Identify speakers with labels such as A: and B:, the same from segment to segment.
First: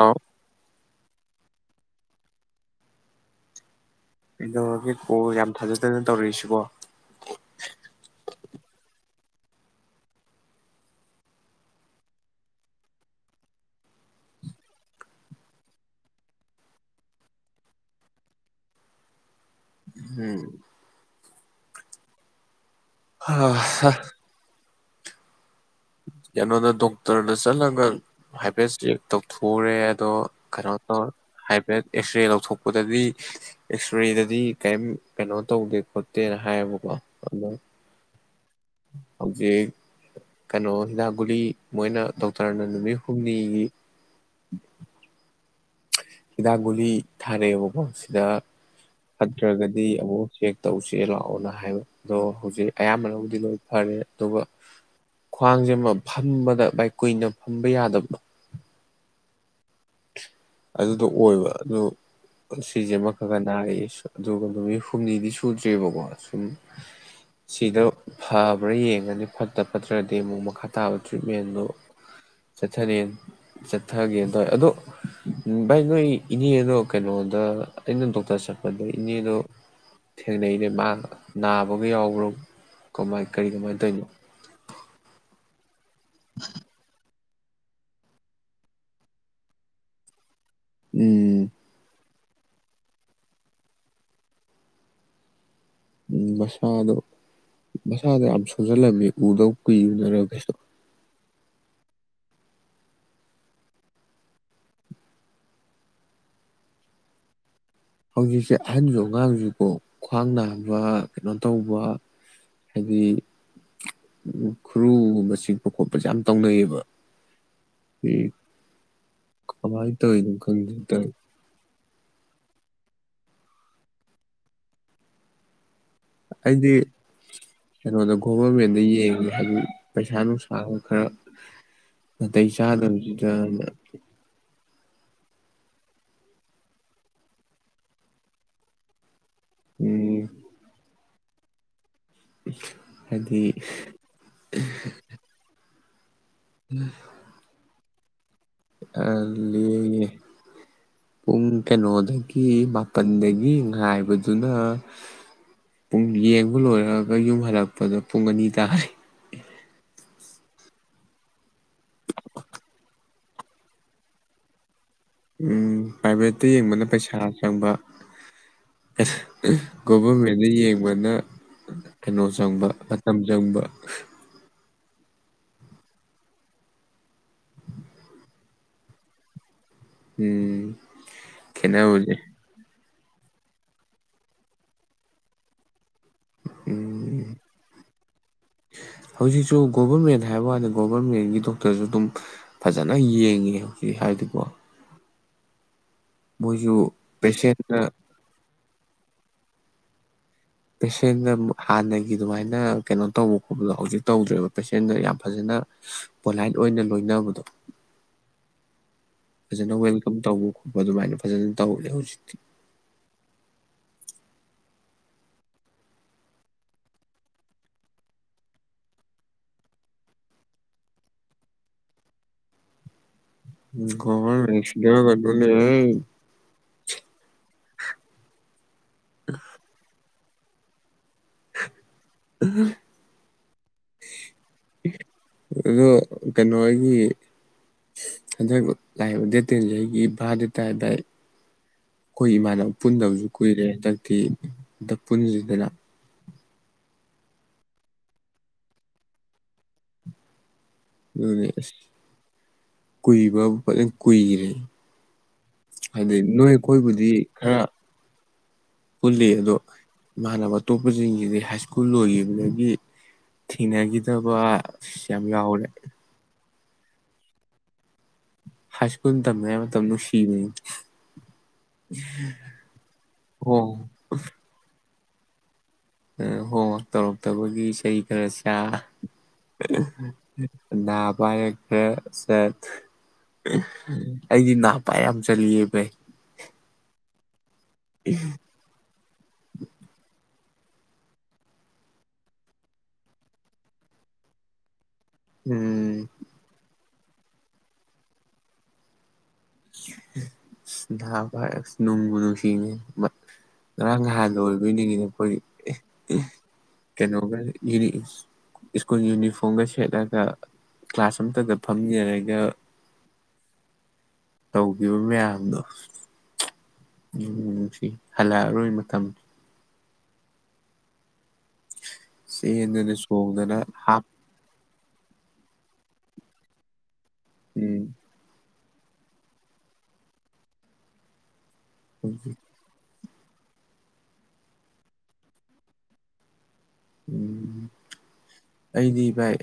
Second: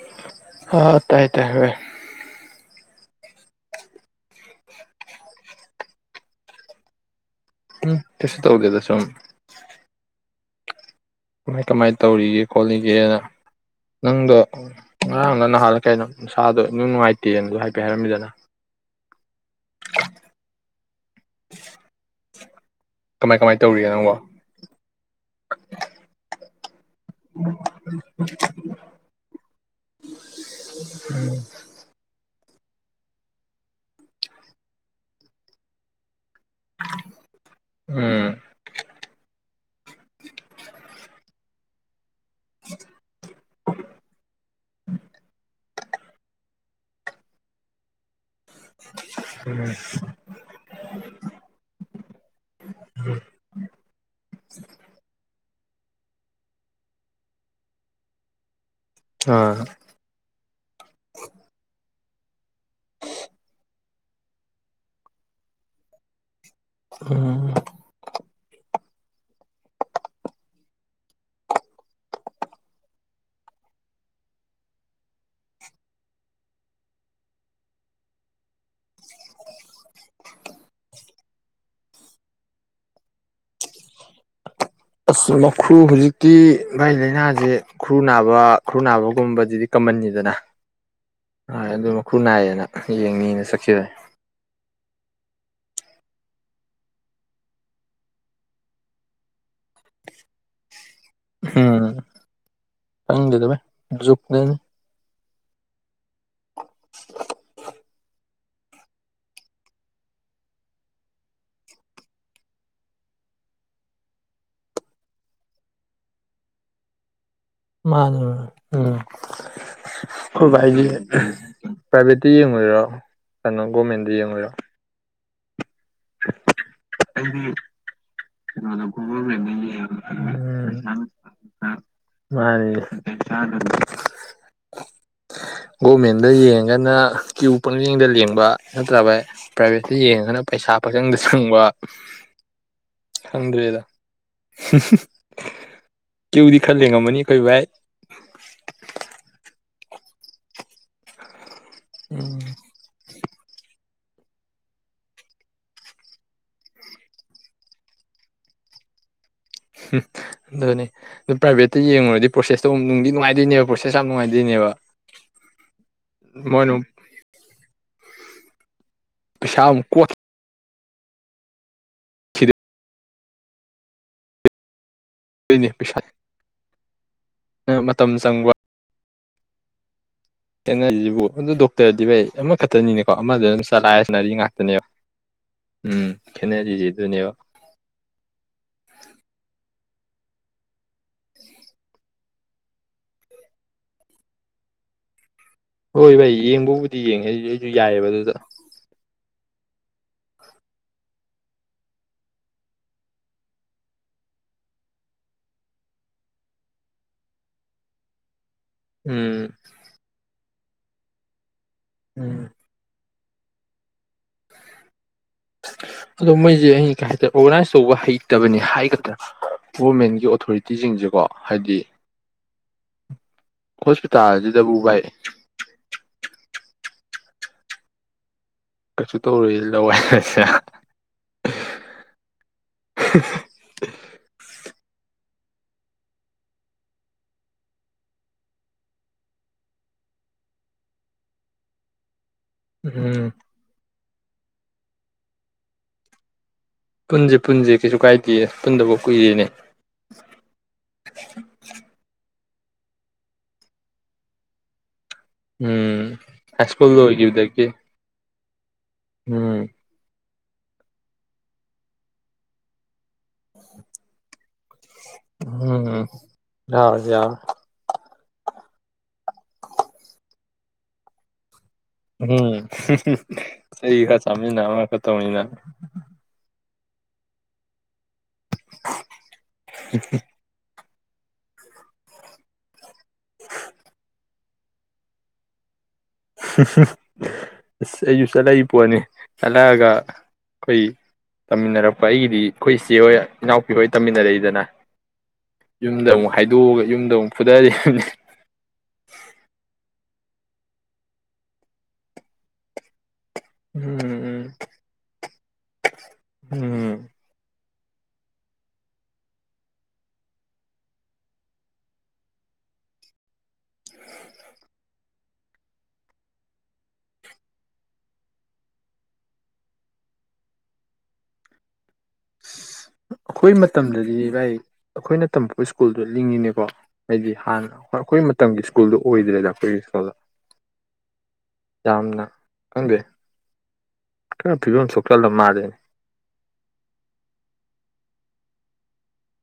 A: ꯍꯥꯎ
B: [unintelligible] ꯑ ꯇꯥꯏ ꯇꯌꯦ ꯕꯥꯏ
A: ꯀꯩꯗꯧꯔꯒꯦ ꯀꫭꯜ ꯌꯥꯝ ꯊꯥꯖꯗꯅ ꯇꯧꯔꯛꯏꯁꯤꯕꯣ
B: ꯎꯝ ꯀꯩꯁꯨ ꯇꯧꯗꯦꯗ ꯁꯨꯝ ꯀꯃꯥꯏ ꯀꯃꯥꯏꯅ ꯇꯧꯔꯤꯒꯦ ꯈꯣꯠꯂꯤꯒꯦꯅ ꯅꯪꯗꯣ ꯉꯔꯥꯡꯂ ꯅꯍꯥꯟꯂ ꯀꯩꯅꯣ ꯅꯁꯥꯗꯣ ꯏꯅꯨꯡ ꯅꯨꯡꯉꯥꯏꯇꯦꯅꯗ ꯍꯥꯏꯐꯦꯠ ꯍꯥꯏꯔꯝꯃꯤꯗꯅ [inaudible]
A: ꯎꯝ
B: ꯀꯃꯥꯏ ꯀꯃꯥꯏ ꯇꯧꯔꯤꯒ ꯅꯪꯕ [inaudible]
A: ꯀꯩꯅꫭꯗ ꯗꫭꯛ ꯗꯣꯛꯇꯔꯗ ꯆꯠꯂꯒ ꯍꯥꯏꯐꯦꯠ ꯆꯦꯛ ꯇꯧꯊꯛꯎꯔꯦ ꯑꯗꯣ ꯀꯩꯅꯣ ꯇꯧꯔ ꯍꯥꯏꯐꯦꯠ ꯑꯦꯛꯁꯔꯦ ꯂꯧꯊꯣꯛ ꯊꯣꯛꯄꯗꯗꯤ ꯑꯦꯛꯁꯔꯦꯗꯗꯤ ꯀꯔꯤꯝ ꯀꯩꯅꯣ ꯇꯧꯗꯦ ꯈꫭꯠ ꯇꯦꯅ ꯍꯥꯏꯌꯦꯕꯀꯣ ꯑꯗꯣ
B: ꯎꯝ
A: ꯍꯧꯖꯤꯛ ꯀꯅꫭ ꯃꯤ ꯃꯣꯏꯅ ꯗꫭꯛ ꯇꯔꯅ ꯅꯨꯃꯤꯠ ꯍꯨꯝꯅꯤꯒꯤ
B: [inaudible]
A: [unintelligible] ꯒꯨꯂꯤ ꯊꯥꯔꯩꯕꯀꯣ ꯁꯤꯗ ꯐꯠꯇ꯭ꯔꯒꯗꯤ ꯑꯃꯨꯛ ꯆꯦꯛ ꯇꯧꯁꯦ ꯂꯥꯛꯑꯣꯅ ꯍꯥꯏꯕ ꯑꯗꯣ ꯍꯧꯖꯤꯛ ꯑꯌꯥꯝꯕꯅꯕꯨꯗꯤ ꯂꯣꯏ ꯐꯔꯦ ꯑꯗꯨꯒ ꯈ꯭ꯋꯥꯡꯖꯦ ꯑꯃ ꯐꯝꯕꯗ ꯕꯥꯏ ꯀꯨꯏꯅ ꯐꯝꯕ ꯌꯥꯗꯕꯗꫭ
B: ꯑ
A: ꯑꯗꯨꯗꯣ ꯑꯣꯏꯕ ꯑꯗꯨ ꯁꯤꯁꯦ ꯑꯃ ꯈꯒ ꯅꯔꯛꯑꯦ ꯑꯗꯨꯒ ꯅꯨꯃꯤꯠ ꯍꯨꯝꯅꯤꯗꯤ ꯁꯨꯗ꯭ꯔꯦꯕꯀꯣ ꯁꯨꯝ
B: ꯎꯝ
A: ꯁꯤꯗ ꯐꯕ꯭ꯔꯥ ꯌꯦꯡ ꯉꯅꯤ ꯐꯠꯇ ꯐꯠꯇ꯭ꯔꯗꯤ ꯑꯃꯨꯛ ꯃꯈꯥ ꯇꯥꯕ ꯇ꯭ꯔꯤꯠꯃꯦꯟꯗꯨ ꯆꯠꯊꯔꯦ ꯆꯠꯊꯒꯦꯅ ꯇꯧꯋꯦ ꯑꯗꯨ ꯚꯥꯏ ꯅꯣꯏ ꯏꯅꯦꯗꯣ ꯀꯩꯅꯣꯗ ꯑꯩꯅ ꯗꯣꯛꯇꯔ ꯆꯠꯄꯗ ꯏꯅꯦꯗꯣ ꯊꯦꯡꯅꯩꯅꯦ ꯃꯥ ꯅꯥꯕꯒ ꯌꯥꯎꯕ꯭ꯔꯣ ꯀꯃꯥꯏ ꯀꯔꯤ ꯀꯃꯥꯏꯅ ꯇꯧꯔꯤꯅꯣ
B: ꯑꯁ ꯋꫭꯏꯃ ꯍꯧꯖꯤꯛꯇꯤ ꯚꯥꯏ ꯂꯥꯏꯅꯥꯖꯦ [unintelligible] ꯈꯨꯔꯨ ꯅꯥꯕ ꯈꯨꯔꯨ ꯅꯥꯕꯒꯨꯝꯕꯖꯤꯗꯤ ꯀꯃꯟꯅꯤꯗꯅ
A: ꯎꯝ
B: ꯈꯨꯅꯥꯏꯌꯦꯅ ꯌꯦꯡꯅꯤꯅ ꯆꯠꯈꯤꯕꯅꯦ
A: ꯎꯝ ꯃꯁꯥꯗꯣ ꯃꯁꯥꯗꯣ ꯌꯥꯝ ꯁꯣꯟꯖꯜꯂꯝꯃꯤ ꯎꯗꯕ ꯀꯨꯏꯕꯅꯔ ꯀꯩꯅꫭ
B: ꯎꯝ ꯈꯪꯗꯦꯗ ꯕꯥꯏ ꯖꯨꯛꯅꯦꯅ
A: ꯍꯧꯖꯤꯛꯁꯦ ꯑꯍꯟꯖꯨ ꯑꯉꯥꯡꯖꯨꯀꯣ ꯈ꯭ꯋꯥꯡ ꯅꯥꯕ ꯀꯩꯅꯣ ꯇꯧꯕ ꯍꯥꯏꯗꯤ [inaudible] ꯈꯨꯔꯨꯒꯨꯝꯕ ꯆꯤꯛꯄ ꯈꯣꯠꯄꯁꯦ ꯌꯥꯝ ꯇꯧꯅꯩꯌꯦꯕ
B: ꯃꯥꯅꯦ ꯕꯥꯏ ꯎꯝ
A: ꯀꯃꯥꯏꯅ ꯇꯧꯔꯤꯅꯣ
B: [inaudible]
A: ꯈꯪꯗꯦ
B: ꯑꯈꫭꯏꯕꯖꯨ
A: ꯇꯧ
B: ꯄ꯭ꯔꯥꯏꯚꯦꯠꯇ ꯌꯦꯡꯉꯣꯏꯔꯥ ꯀꯩꯅꯣ ꯒꯣꯔꯃꯦꯟꯗ ꯌꯦꯡꯉꯣꯏꯔꫭ
A: ꯑꯩꯗꯤ
B: ꯑꯩꯗꯤ
A: ꯀꯩꯅꯣꯗ ꯒꯣꯚꯔꯃꯦꯟꯗ
B: ꯀꯩꯅꯣꯗ
A: ꯌꯦꯡꯉꯦ
B: ꯒꯣꯚꯔꯃꯦꯟꯗ
A: ꯍꯥꯏꯗꯤ
B: ꯌꯦꯡꯉꯦ
A: ꯄꯩꯁꯥ
B: ꯎꯝ
A: ꯅꯨꯡꯁꯥꯒ
B: ꯍꯥꯏꯗꯤ ꯄꯩꯁꯥ
A: ꯈꯔ
B: ꯅꯨꯡꯁꯥꯒ ꯈꯔ ꯃꯥꯅꯤꯅꯦ ꯅꯥꯇꯩ ꯆꯥꯗꯕꯗꯨꯗꯅ [unintelligible] ꯒꯣꯔꯃꯦꯟꯗ ꯌꯦꯡꯉꯒꯅ ꯀ꯭ꯌꯨ ꯄꯪꯖꯦꯡꯗ ꯂꯦꯡꯕ ꯅꯠꯇ꯭ꯔ ꯕꯥꯏ ꯄ꯭ꯔꯥꯏꯚꯦꯠꯇꯁꯤ ꯌꯦꯡꯉꯒꯅ ꯄꯩꯁꯥ ꯆ ꯆꯪꯗ ꯁꯪꯕ
A: ꯍꯥꯏꯗꯤ
B: ꯍꯪꯗ꯭ꯔꯦꯗ ꯀꯦꯨꯗꯤ ꯈꯜꯂꯦꯡꯉꯝꯃꯅꯤ ꯀꯩ ꯚꯥꯏ
A: ꯄꯨꯡ
B: ꯎꯝ
A: ꯀꯩꯅꯣꯗꯒꯤ ꯃꯥꯄꯟꯗꯒꯤ ꯉꯥꯏꯕ ꯑꯗꯨꯕꯗꯨꯅ ꯄꯨꯡ ꯌꯦꯡꯕ ꯂꯣꯏꯔꯛꯑꯒ ꯌꯨꯝ ꯍꯜꯂꯛꯄꯗ ꯄꯨꯡ ꯑꯅꯤ ꯇꯥ
B: ꯎꯝ ꯑꯗꯨꯅꯦ ꯑꯗꯨ ꯄ꯭ꯔꯥꯏꯚꯦꯠꯇ ꯌꯦꯡꯉꯨꯔꯗꯤ ꯄ꯭ꯔꯣꯁꯦꯁꯇꯣ ꯅꯨꯡꯗꯤ ꯅꯨꯡꯉꯥꯏꯗꯣꯏꯅꯦꯕ ꯄ꯭ꯔꯣꯁꯦꯁ ꯌꯥꯝ ꯅꯨꯡꯉꯥꯏꯗꯣꯏꯅꯦꯕ
A: ꯎꯝ ꯄ꯭ꯔꯥꯏꯚꯦꯠꯇ
B: ꯃꯣꯏꯅ ꯑꯃꯨꯛ
A: ꯌꯦꯡꯕꯅ ꯄꯩꯁꯥ ꯆꯪꯕ
B: ꯄꯩꯁꯥ ꯑꯃꯨꯛ
A: ꯣꯕꯔ ꯃꯦꯗꯤ ꯐꯪꯕꯅ ꯀꯩꯅꯣ
B: ꯀꯣꯠꯈꯤꯗꯣꯏꯅꯤ
A: ꯆꯪꯕ ꯃꯇꯝ ꯆꯪꯕ
B: ꯄꯅꯦ ꯄꯁꯥꯏ ꯃꯇꯝ ꯆꯪꯕ
A: ꯎꯝ
B: ꯊꯦꯅꯔꯤꯁꯤꯕꯨ ꯑꯗꯨꯣ ꯗꯣꯛꯇꯔꯗꯤ
A: ꯈꯦꯠꯅꯕꯁꯦ
B: ꯚꯥꯏ ꯑꯃ ꯈꯛꯇꯅꯤꯅꯦ ꯀꯣ ꯑꯃꯗ ꯑꯗꯨꯝ ꯆꯂꯥꯏꯑꯁꯤꯅꯔꯤ ꯉꯥꯛꯇꯅꯦꯕ ꯎꯝ ꯈꯦꯠꯅꯔꯤꯁꯤ ꯑꯗꯨꯅꯦꯕ
A: ꯎꯝ ꯍꯧꯖꯤꯛꯁꯨ ꯒꯣꯚꯔꯃꯦꯟ ꯍꯥꯏꯕ ꯀꯥꯟꯗ ꯒꯣꯚꯔꯃꯦꯟꯒꯤ ꯗꯣꯛꯇꯔꯁꯨ ꯑꯗꯨꯝ ꯐꯖꯅ ꯌꯦꯡꯉꯤ ꯍꯧꯖꯤꯛ ꯍꯥꯏꯗꯤꯀꯣ
B: ꯍꯣꯏ ꯚꯥꯏ
A: ꯃꯣꯏꯁꯨ
B: ꯌꯦꯡꯕꯕꯨꯗꯤ ꯌꯦꯡꯉꯦ ꯑꯩꯗꯤ ꯑꯩꯁꯨ
A: ꯄꯦꯁꯦꯟꯅ
B: ꯌꯥꯏꯑꯕ ꯑꯗꯨꯗ
A: ꯄꯦꯁꯦꯟꯗ ꯍꯥꯟꯅꯒꯤ ꯑꯗꯨꯃꯥꯏꯅ ꯀꯩꯅꯣ ꯇꯧꯕ ꯈꯣꯠꯄꯗꯣ ꯍꯧꯖꯤꯛ ꯇꯧꯗ꯭ꯔꯦꯕ ꯄꯦꯁꯦꯟꯗ ꯌꯥꯝ ꯐꯖꯅ ꯄꯣꯂꯥꯏꯠ ꯑꯣꯏꯅ ꯂꯣꯏꯅꯕꯗꯣ
B: ꯎꯝ
A: ꯐꯖꯅ ꯋꯦꯜꯀꯝ ꯇ ꯑꯗꯨꯃꯥꯏꯅ ꯐꯖꯅ ꯇꯕ ꯍꯧ ꯎꯆꯖꯤ
B: ꯎꯝ ꯑꯗꯣ ꯃꯣꯏꯁꯦ ꯑꯩ ꯀꯩ ꯍꯥꯏꯇꯥꯔꯦ ꯑꯣꯔꯒꯅꯥꯏꯁ ꯇꯧꯕ ꯍꯩꯇꯕꯅꯤ ꯍꯥꯏꯒꯗ꯭ꯔꯥ ꯒꯣꯚꯃꯦꯟꯒꯤ ꯑꯣꯊꯣꯔꯤꯇꯤꯁꯤꯡꯁꯦꯀꯣ ꯍꯥꯏꯗꯤ
A: ꯎ
B: ꯍꯣꯁꯄꯤꯇꯥꯜꯁꯤꯗꯕꯨ
A: ꯀꯣꯁꯤꯗ
B: ꯚꯥꯏ
A: ꯀꯗꯅꯤ
B: ꯀꯩꯁꯨ ꯇꯧꯔꯨ ꯂꯋꯥꯏ ꯑ [inaudible]
A: ꯑꯗꯣ ꯀꯩꯅꯣ ꯑꯩꯒꯤ ꯍꯟꯗꯛ ꯂꯥꯛꯏꯕ ꯗꯦꯠ ꯇꯦꯟꯁꯦ ꯑꯩꯒꯤ ꯚꯥ ꯗꯦ ꯇꯥꯏ ꯚꯏ ꯑꯩꯈꯣꯏ ꯏꯃꯥꯟꯅꯕ ꯄꯨꯟꯗꯕꯁꯨ
B: ꯎꯝ
A: ꯀꯨꯏꯔꯦ ꯍꯟꯗꯛ ꯀꯤ ꯗ ꯄꯨꯟꯁꯤꯗꯅ
B: ꯄꯨꯟꯁꯦ ꯄꯨꯟꯁꯦ ꯀꯩꯁꯨ ꯀꯥꯏꯗꯦ ꯄꯨꯟꯗꯐꯧ ꯀꯨꯏꯔꯦꯅꯦ
A: ꯎꯝ ꯀꯨꯏꯕꯕꯨ ꯐꯖꯅ ꯀꯨꯏꯔꯦ
B: ꯎꯝ
A: ꯍꯥꯏꯗꯤ ꯅꯣꯏ
B: ꯍꯥꯏꯁꯀꯨꯜ
A: ꯑꯩꯈꯣꯏꯕꯨꯗꯤ ꯈꯔ
B: ꯂꯣꯏꯒꯤꯕꯗꯀꯤ
A: ꯄꯨꯜꯂꯤ ꯑꯗꯨꯣ ꯃꯥꯅꯕ ꯑꯇꯣꯞꯄꯖꯤꯡꯁꯤꯗꯤ ꯍꯥꯏ ꯁ꯭ꯀꯨꯜ ꯂꯣꯏꯈꯤꯕꯗꯒꯤ ꯊꯦꯡꯅꯈꯤꯗꯕ ꯌꯥꯝ ꯌꯥꯎꯔꯦ
B: ꯎꯝ [inaudible]
A: ꯍꯥꯏꯁꯀꯨꯜ ꯇꯝꯃꯤ ꯉꯥꯏ ꯃꯇꯝꯗꯨ ꯅꯨꯡꯁꯤꯕꯅꯦ
B: ꯎꯝ ꯍꯩ ꯈꯔꯥ ꯆꯥꯃꯤꯟ ꯅꯥ ꯑꯃꯥ ꯇꯧꯃꯤꯟ ꯅꯥ
A: ꯎꯜ ꯍꯣ ꯇꯧꯔꯛꯇꯕꯩ ꯏꯁꯩꯅꯤ ꯁꯥ [inaudible] ꯅꯥ ꯄꯥꯏꯔꯥ ꯈꯔꯥ
B: [inaudible]
A: ꯑꯩꯗꯤ ꯅꯥꯄꯥꯏꯔ ꯌꯥꯝ ꯆꯠ ꯂꯦ ꯕꯥꯏ
B: [inaudible] ꯑꯁ ꯑꯩꯁꯨ ꯆꯠꯂꯛꯏ ꯄꯣꯠꯅꯤ ꯆꯠꯂꯛꯑꯒ ꯑꯩꯈꯣꯏ ꯇꯝꯃꯤꯟꯅꯔꯛꯄ ꯑꯩꯒꯤꯗꯤ ꯑꯩꯈꯣꯏ ꯏꯆꯦꯍꯣꯏ ꯏꯅꯥꯎꯄꯤ ꯍꯣꯏ ꯇꯝꯃꯤꯟꯅꯔꯛꯏꯗꯅ
A: ꯎꯝ
B: ꯌꯨꯝꯗ ꯑꯃꯨꯛ ꯍꯥꯏꯗꯣꯛꯑꯒ ꯌꯨꯝꯗ ꯑꯃꯨꯛ ꯐꯨꯗꯔꯤꯅꯤ
A: ꯅꯍꯥꯟ ꯋꯥꯏ ꯅꯨꯡꯕꯨ ꯅꯨꯡꯁꯤꯅꯦ ꯉꯔꯥꯡ
B: ꯎꯝ
A: ꯅꯍꯥꯟꯗ ꯑꯣꯏꯔꯕꯣꯏꯗ ꯅꯤꯡꯉꯤꯅꯦ ꯑꯩꯈꯣꯏ
B: ꯎꯝ
A: ꯀꯩꯅꯣꯒ ꯁ꯭ꯀꯨꯜ ꯌꯨꯅꯤꯐꯣꯔꯝꯒ ꯁꯦꯠꯂꯒ ꯀ꯭ꯂꯥꯁ ꯑꯝꯇꯒ ꯐꯝꯃꯤꯟꯅꯔꯒ ꯇꯧꯈꯤꯕ ꯃꯌꯥꯝꯗꯣ ꯅꯨꯡꯁꯤ ꯍꯜꯂꯛꯑꯔꯣꯏ ꯃꯇꯝ ꯆꯦꯟꯗꯅ
B: ꯑꯩꯈꯣꯏ
A: ꯆꯣꯡꯗꯅ ꯍꯥꯞ
B: ꯃꯇꯝꯗꯗꯤ ꯚꯥꯏ ꯑꯩꯈꯣꯏꯅ ꯇꯝꯃꯛꯄ ꯁ꯭ꯀꯨꯜꯗꯣ ꯂꯤꯡꯉꯤꯅꯦꯀꯣ ꯍꯥꯏꯗꯤ ꯍꯥꯟꯅ
A: ꯎꯝ
B: ꯑꯩꯈꯣꯏ ꯃꯇꯝꯒꯤ ꯁꯀꯨꯜ ꯁ꯭ꯀꯨꯜꯗꯨ ꯑꯣꯏꯗ꯭ꯔꯦꯗ [inaudible] ꯌꯥꯝꯝꯅ ꯈꯪꯗꯦ ꯈꯔꯥ ꯐꯤꯕꯝ ꯁꯣꯛꯆꯜ ꯂꯥ ꯃꯥꯜꯂꯦ
A: ꯎꯝ ꯑꯩꯗꯤ ꯚꯥꯏ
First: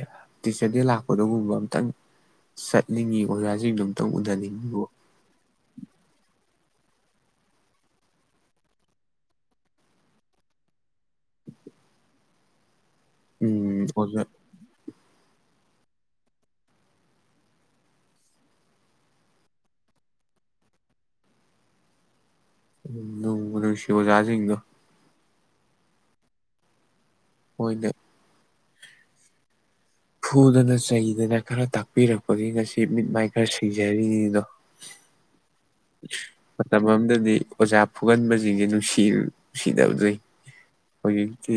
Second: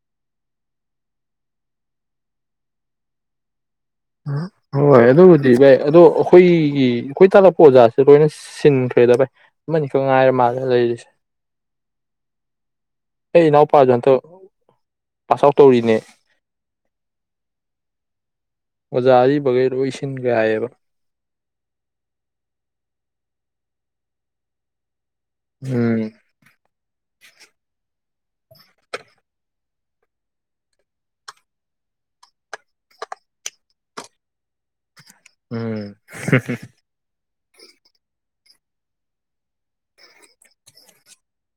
A: ꯇꯤꯆꯔꯗ ꯂꯥꯛꯄꯗꯒꯨꯝꯕ ꯑꯝꯇꯪ ꯆꯠꯅꯤꯡꯉꯤ ꯑꯣꯖꯥꯁꯤꯡ ꯑꯗꯨꯝ
B: ꯍꯣꯏꯣꯏ ꯑꯗꯨꯕꯨꯗꯤ ꯚꯥꯏ ꯑꯗꯣ ꯑꯩꯈꯣꯏ ꯑꯩꯒꯤ ꯑꯩꯈꯣꯏ ꯇꯥꯛꯂꯛꯄ ꯑꯣꯖꯥꯁꯤ ꯂꯣꯏꯅ ꯁꯤꯟꯈ꯭ꯔꯦꯗ ꯚꯥꯏ ꯑꯃꯅꯤꯈꯛ ꯉꯥꯏꯔ ꯃꯥꯜꯂꯦ ꯂꯩꯔꯤꯁꯦ ꯑꯩ
A: ꯎꯝ
B: ꯏꯅꯥꯎꯄꯥꯖꯇꯣ
A: ꯑꯣꯖꯥ
B: ꯄꯥꯁ ꯑꯥꯎꯠ ꯇꯧꯔꯤꯅꯦ ꯑꯣꯖꯥ ꯑꯔꯤꯕ ꯒꯩ ꯂꯣꯏꯁꯤꯟꯒꯔꯦ ꯍꯥꯏꯌꯦꯕ
A: ꯅꯨꯡꯕꯨ ꯅꯨꯡꯁꯤ ꯑꯣꯖꯒꯩꯗꯣ
B: ꯎꯝ
A: ꯍꯣꯏꯅꯦ ꯐꯨꯗꯅ ꯆꯩꯗꯅ ꯈꯔ ꯇꯥꯛꯄꯤꯔꯛꯄꯒꯤ ꯉꯁꯤ ꯃꯤꯠ ꯃꯥꯏ ꯈꯔ ꯁꯤꯡꯖꯔꯤꯅꯤꯗꯣ
B: ꯎꯝ
A: ꯃꯇꯝ ꯑꯝꯗꯗꯤ ꯑꯣꯖꯥ ꯐꯨꯒꯟꯕꯁꯤꯡꯁꯦ ꯅꯨꯡꯁꯤ ꯅꯨꯡꯁꯤꯗꯕꯅꯤ ꯍꯧꯖꯤꯛꯇꯤ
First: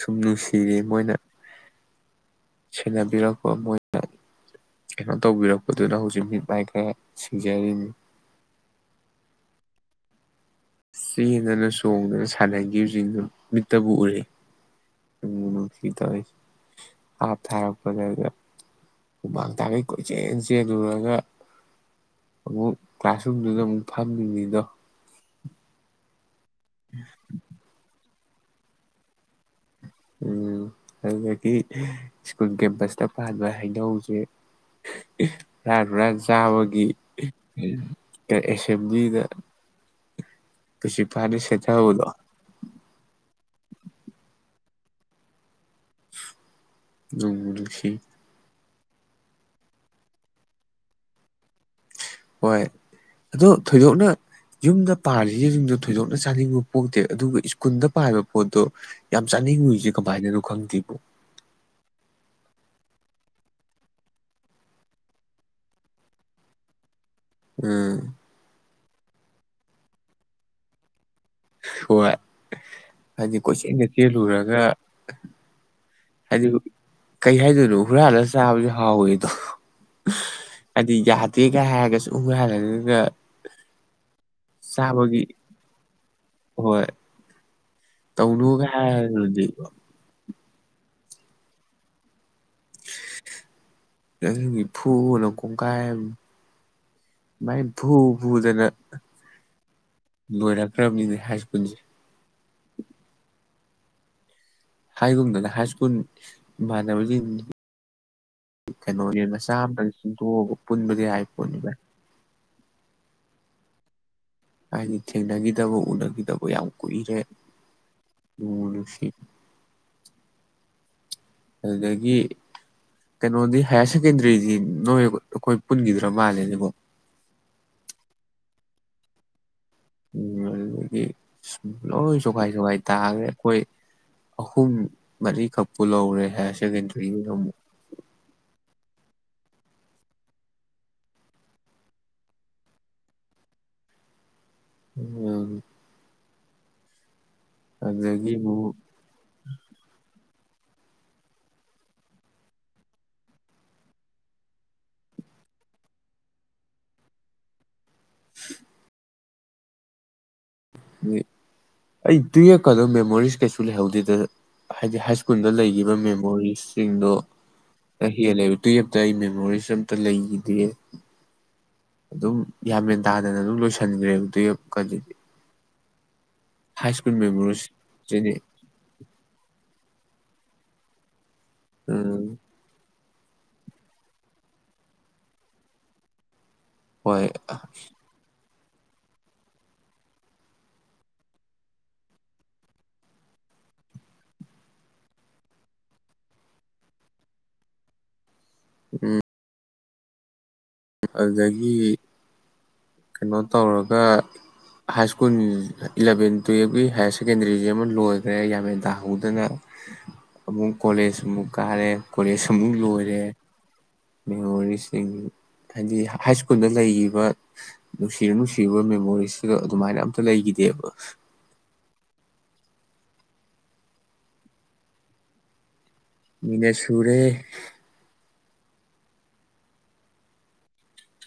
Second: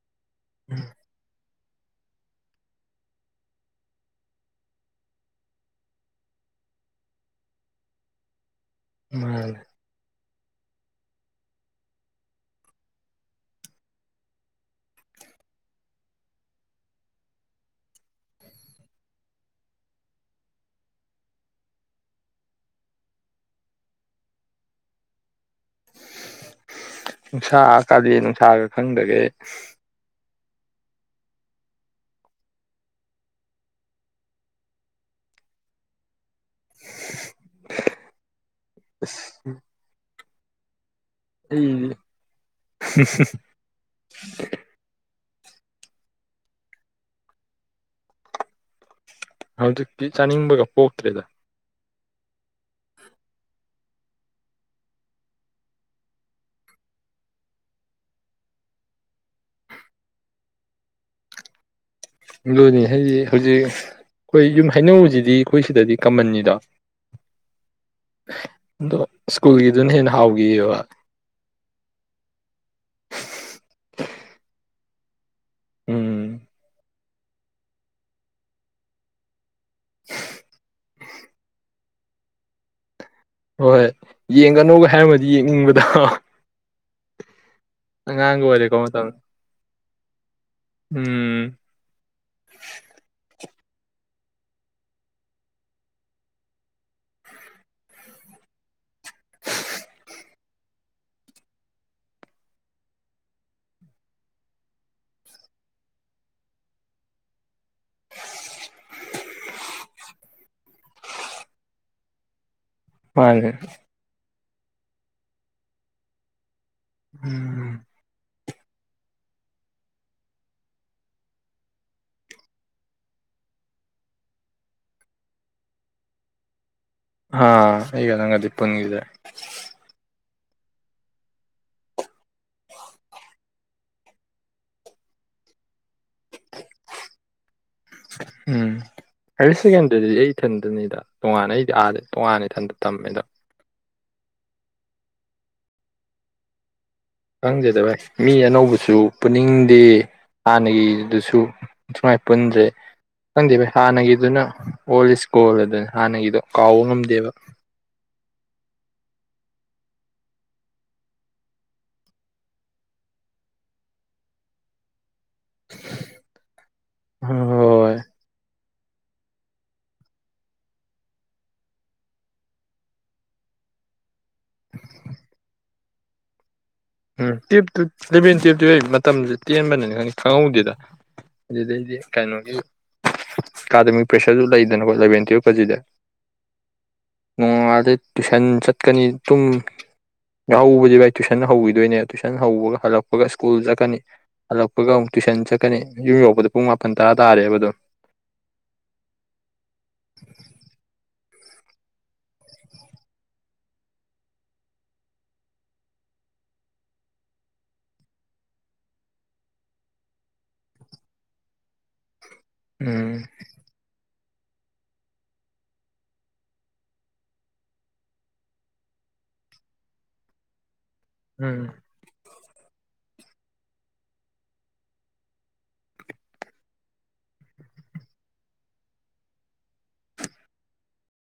A: ꯁꯨꯝ ꯅꯨꯡꯁꯤꯔꯤ ꯃꯣꯏꯅ ꯁꯦꯟꯅꯕꯤꯔꯛꯄ ꯃꯣꯏꯅ ꯀꯩꯅꯣ ꯇꯧꯕꯤꯔꯛꯄꯗꯨꯅ ꯍꯧꯖꯤꯛ ꯃꯤꯠ ꯃꯥꯏ ꯈꯔ ꯁꯤꯡꯖꯔꯤꯅꯤ
B: ꯎꯝ
A: ꯆꯦꯟꯗꯅ ꯆꯣꯡꯗꯅ ꯁꯥꯟꯅꯒꯤꯕꯁꯤꯡꯗꯨ ꯃꯤꯠꯇꯕꯨ ꯎꯔꯛꯏ ꯅꯨꯡꯕꯨ ꯅꯨꯡꯁꯤ ꯇꯧꯏ ꯍꯥꯞ ꯊꯥꯔꯛꯄꯗꯒ ꯍꯨꯃꯥꯡ ꯊꯥꯛꯈꯩ ꯀꯣꯏꯆꯦꯜ ꯆꯦꯜꯂꯨꯔꯒ ꯑꯃꯨꯛ ꯀ꯭ꯂꯥꯁꯔꯨꯝꯗꯨꯗ ꯑꯃꯨꯛ ꯐꯝꯃꯤꯅꯤꯗꯣ
B: ꯅꯨꯡꯁꯥ ꯀꯥꯂꯦꯟ ꯁꯥꯒ ꯈꯪꯗꯒꯩ
A: ꯎꯝ ꯑꯗꯨꯗꯒꯤ ꯁ꯭ꯀꯨꯜ ꯀꯦꯝꯄꯁꯇ ꯄꯥꯟꯕ ꯍꯩꯅꯧꯁꯦ ꯍꯨꯔꯥꯟ ꯍꯨꯔꯥꯟ ꯆꯥꯕꯒꯤ ꯎꯝ ꯀꯩ ꯑꯦꯁꯦꯝꯕ꯭ꯂꯤꯗ ꯄ꯭ꯔꯤꯟꯁꯤꯄꯥꯜꯅ
B: ꯎꯝ
A: ꯁꯦꯠꯊꯕꯗꯣ
B: [unintelligible]
A: ꯅꯨꯡꯕꯨ ꯅꯨꯡꯁꯤ
B: ꯍꯧꯖꯤꯛꯇꯤ ꯆꯥꯅꯤꯡꯕꯒ ꯄꯣꯛꯇ꯭ꯔꯦꯗ
A: ꯍꯣꯏ ꯑꯗꯣ ꯊꯣꯏꯗꯣꯛꯅ ꯌꯨꯝꯗ ꯄꯥꯜꯂꯤꯁꯤꯡꯗꯨ ꯊꯣꯏꯗꯣꯛꯅ ꯆꯥꯅꯤꯡꯕꯕ ꯄꯣꯛꯇꯦ ꯑꯗꯨꯒ ꯁ꯭ꯀꯨꯜꯗ ꯄꯥꯂꯤꯕ ꯄꯣꯠꯇꯣ ꯌꯥꯝ ꯆꯥꯅꯤꯡꯉꯨꯏꯁꯦ ꯀꯃꯥꯏꯅꯅꯣ ꯈꯪꯗꯦꯕꯣ
B: ꯑꯗꯨꯅꯤ ꯍꯥꯏꯖꯤ ꯍꯧꯖꯤꯛ ꯑꯩꯈꯣꯏ ꯌꯨꯝ ꯍꯩꯅꯧꯁꯤꯗꯤ ꯑꯩꯈꯣꯏ ꯁꯤꯗꯗꯤ ꯀꯃꯟꯅꯤꯗ
A: ꯎꯝ
B: ꯑꯗꯣ ꯁ꯭ꯀꯨꯜꯒꯤꯗꯨꯅ ꯍꯦꯟꯅ ꯍꯥꯎꯒꯤꯑꯕ
A: ꯍꯣꯏ ꯍꯥꯏꯗꯤ ꯀꯣꯏꯆꯦꯜꯒ ꯆꯦꯜꯂꯨꯔꯒ
B: ꯎꯝ
A: ꯍꯥꯏꯗꯤ ꯍꯨ ꯀꯩ ꯍꯥꯏꯗꯣꯏꯅꯣ ꯍꯨꯔꯥꯜꯂꯒ ꯆꯥꯕꯁꯨ ꯍꯥꯎꯋꯦꯗꯣ ꯍꯥꯏꯗꯤ ꯌꯥꯗꯦꯒ ꯍꯥꯏꯔꯒꯁꯨ ꯍꯨꯔꯥꯜꯂꯒꯒ
B: ꯍꯣꯏ ꯌꯦꯡꯒꯅꯨꯒ ꯍꯥꯏꯔꯝꯃꯗꯤ ꯌꯦꯡꯅꯤꯡꯕꯗꯣ
A: ꯍꯣꯏ
B: ꯑꯉꯥꯡꯒ
A: ꯇꯧꯅꯨꯒ
B: ꯑꯣꯏꯔꯦꯀꯣ ꯃꯇꯝ
A: ꯍꯥꯏꯔꯨꯔꯗꯤꯕ
B: ꯎꯝ
A: ꯅꯒꯤ ꯐꯨꯕꯅ ꯀꯣꯡꯒꯥꯏꯝ ꯃꯥꯏ ꯐꯨ ꯐꯨꯗꯅ
B: [unintelligible]
A: ꯂꯣꯏꯔꯛꯈ꯭ꯔꯝꯅꯤꯅꯦ ꯍꯥꯏ ꯁ꯭ꯀꯨꯜꯁꯦ ꯍꯥꯏꯒꯨꯝꯗꯅ ꯍꯥꯏ ꯁ꯭ꯀꯨꯜ ꯏꯃꯥꯟꯅꯕꯁꯤꯡ ꯀꯩꯅꯣ ꯌꯦꯅ ꯃꯆꯥ ꯑꯃꯇ ꯆꯤꯡꯊꯣꯛꯑꯒ ꯄꯨꯟꯕꯒꯤ ꯌꯥꯔꯤ ꯄꯣꯠꯅꯤꯗ
B: ꯍꯣꯏ
A: ꯍꯥꯏꯗꯤ ꯊꯦꯡꯅꯒꯤꯗꯕ ꯎꯅꯒꯤꯗꯕ ꯌꯥꯝ
B: ꯎꯝ
A: ꯅꯨꯡꯕꯨ ꯅꯨꯡꯁꯤ ꯑꯗꯨꯗꯒꯤ ꯀꯩꯅꯣꯗꯤ ꯍꯥꯏꯌꯔ ꯁꯦꯀꯦꯟꯗ꯭ꯔꯤꯗꯤ ꯅꯣꯏ ꯑꯩꯈꯣꯏ ꯄꯨꯟꯒꯤꯗ꯭ꯔ ꯃꯥꯜꯂꯦꯅꯦꯀꯣ
B: ꯑꯥ ꯑꯩꯒ ꯅꯪꯒꯗꯤ ꯄꯨꯟꯒꯤꯗ꯭ꯔꯦ
A: ꯎ ꯑꯗꯨꯗꯒꯤ ꯁꯨꯝ ꯂꯣꯏ ꯁꯣꯒꯥꯏ ꯁꯣꯒꯥꯏ ꯇꯥꯒ꯭ꯔꯦ ꯑꯩꯈꯣꯏ ꯑꯍꯨꯝ ꯃꯔꯤꯈꯛ ꯄꯨ ꯂꯧ ꯄꯨꯔꯦ ꯍꯦꯁꯦ ꯀꯦꯟꯗ ꯏ ꯍꯨ
B: ꯍꯥꯌꯌꯔ ꯁꯦꯀꯦꯟꯗꯔꯤꯗꯗꯤ ꯑꯩ ꯏꯊꯟꯗꯅꯤꯗ ꯇꯣꯉꯥꯟꯅ ꯑꯩꯗꯤ ꯑꯥꯗꯦ ꯇꯣꯉꯥꯟꯅ ꯏꯟꯗ ꯇꯝꯃꯦꯗ
A: ꯎꯝ
B: ꯈꯪꯖꯗ ꯚꯏ ꯃꯤ
A: ꯑꯃꯨꯛ
B: ꯑꯅꯧꯕꯁꯨ ꯄꯨꯅꯤꯡꯗꯦ ꯍꯥꯟꯅꯒꯤꯗꯨꯁꯨ ꯁꯨꯃꯥꯏ ꯄꯨꯟꯗ꯭ꯔꯦ ꯈꯪꯗꯦꯕꯩ ꯍꯥꯟꯅꯒꯤꯗꯨꯅ ꯑꯣꯜ ꯏꯁ ꯒꯣꯜ ꯑꯗꯨꯅ ꯍꯥꯟꯅꯒꯤꯗꯣ ꯀꯥꯎꯕ ꯉꯝꯗꯦꯕ
A: ꯑꯩ ꯇꯨꯌꯦꯞꯀꯗ ꯃꯦꯃꯣꯔꯤꯁ ꯀꯩꯁꯨ ꯂꯩꯍꯧꯗꯦꯗ ꯍꯥꯏꯗꯤ ꯍꯥꯏ ꯁ꯭ꯀꯨꯜꯗ ꯂꯩꯈꯤꯕ ꯃꯦꯃꯣꯔꯤꯁꯁꯤꯡꯗꯣ
B: ꯍꯣꯏ
A: ꯍꯦꯜꯂꯕ ꯇꯨꯌꯦꯞꯇ ꯑꯩ ꯃꯦꯃꯣꯔꯤꯁ ꯑꯝꯇ ꯂꯩꯈꯤꯗꯦ ꯑꯗꯨꯝ ꯌꯥꯝ ꯃꯦꯟ ꯇꯥꯗꯅ ꯑꯗꯨꯝ ꯂꯣꯏꯁꯤꯟꯈ꯭ꯔꯦꯕ ꯀ
B: ꯎꯝ ꯇꯨꯌꯦꯞꯇꯨ
A: ꯃꯦꯃꯣꯔꯤꯁꯁꯤꯅꯤ
B: ꯏꯂꯚꯦꯟ ꯇꯨꯌꯦꯞꯇꯨ ꯃꯇꯝꯁꯦ ꯇꯦꯟꯕꯅꯤꯅ ꯈꯥꯎꯗꯦꯗ ꯑꯗꯨꯗꯩꯗꯤ
A: ꯎꯝ
B: ꯀꯩꯅꯣꯒꯤ ꯑꯦꯀꯥꯗꯃꯤꯛ ꯄ꯭ꯔꯦꯁꯔꯁꯨ ꯂꯩꯗꯅꯀꯣ ꯏꯂꯚꯦꯟ ꯇꯨꯌꯦꯜ ꯐꯖꯤꯗꯦ
A: ꯍꯣꯏ
B: ꯃꯗ ꯇꯨꯁꯟ ꯆ ꯆꯠꯀꯅꯤ ꯇꯨꯝ ꯌꯥꯎꯎꯧꯕꯁꯦ ꯚꯥꯏ ꯇꯨꯏꯁꯟ ꯍꯧꯋꯤꯗ ꯑꯗꯨꯏꯅꯦ ꯇꯨꯏꯁꯟ ꯍꯧꯕꯒ ꯍꯜꯂꯛꯄꯒ ꯁ꯭ꯀꯨꯜ ꯆꯠꯀꯅꯤ ꯍꯜꯂꯛꯄꯒ ꯑꯃꯨꯛ ꯇꯨꯏꯁꯟ ꯆꯠꯀꯅꯤ ꯌꯨꯝ ꯌꯣꯛꯄꯗ ꯄꯨꯡ ꯃꯥꯄꯜ ꯇꯔꯥ ꯇꯥꯔꯦꯕ ꯑꯗꯨꯣ
A: ꯎꯝ
B: [inaudible]
A: ꯑꯗꯨꯗꯒꯤ ꯀꯩꯅꯣ ꯇꯧꯔꯒ ꯍꯥꯏ ꯁ꯭ꯀꯨꯜ ꯏꯂꯚꯦꯟ ꯇꯨꯌꯦꯦꯜꯞꯀꯤ ꯍꯥꯏꯔ ꯁꯦꯀꯦꯟꯗꯔꯤꯁ ꯑꯃ ꯂꯣꯏꯈ꯭ꯔꯦ ꯌꯥꯝ ꯍꯦꯦꯟꯗꯥꯍꯧꯗꯅ ꯑꯃꯨꯛ ꯀꯣꯂꯦꯖ ꯑꯃꯨꯛ ꯀꯥꯔꯦ ꯀꯣꯂꯦꯖ
B: ꯎꯝ
A: ꯃꯔꯤꯁꯤꯡ ꯍꯥꯏꯗꯤ ꯍꯥꯏ ꯁ꯭ꯀꯨꯜꯗ ꯂꯩꯔꯤꯕꯈꯤꯕ ꯅꯨꯡꯁꯤꯔ ꯅꯨꯡꯁꯤꯔꯤꯕ ꯃꯦꯃꯣꯔꯤꯁꯤꯗꯣ ꯑꯗꯨꯃꯥꯏꯅ ꯑꯝꯇ ꯂꯩꯈꯤꯗꯦꯕ
B: ꯎꯝ
A: ꯃꯤꯅꯦ ꯁꯨꯔꯦ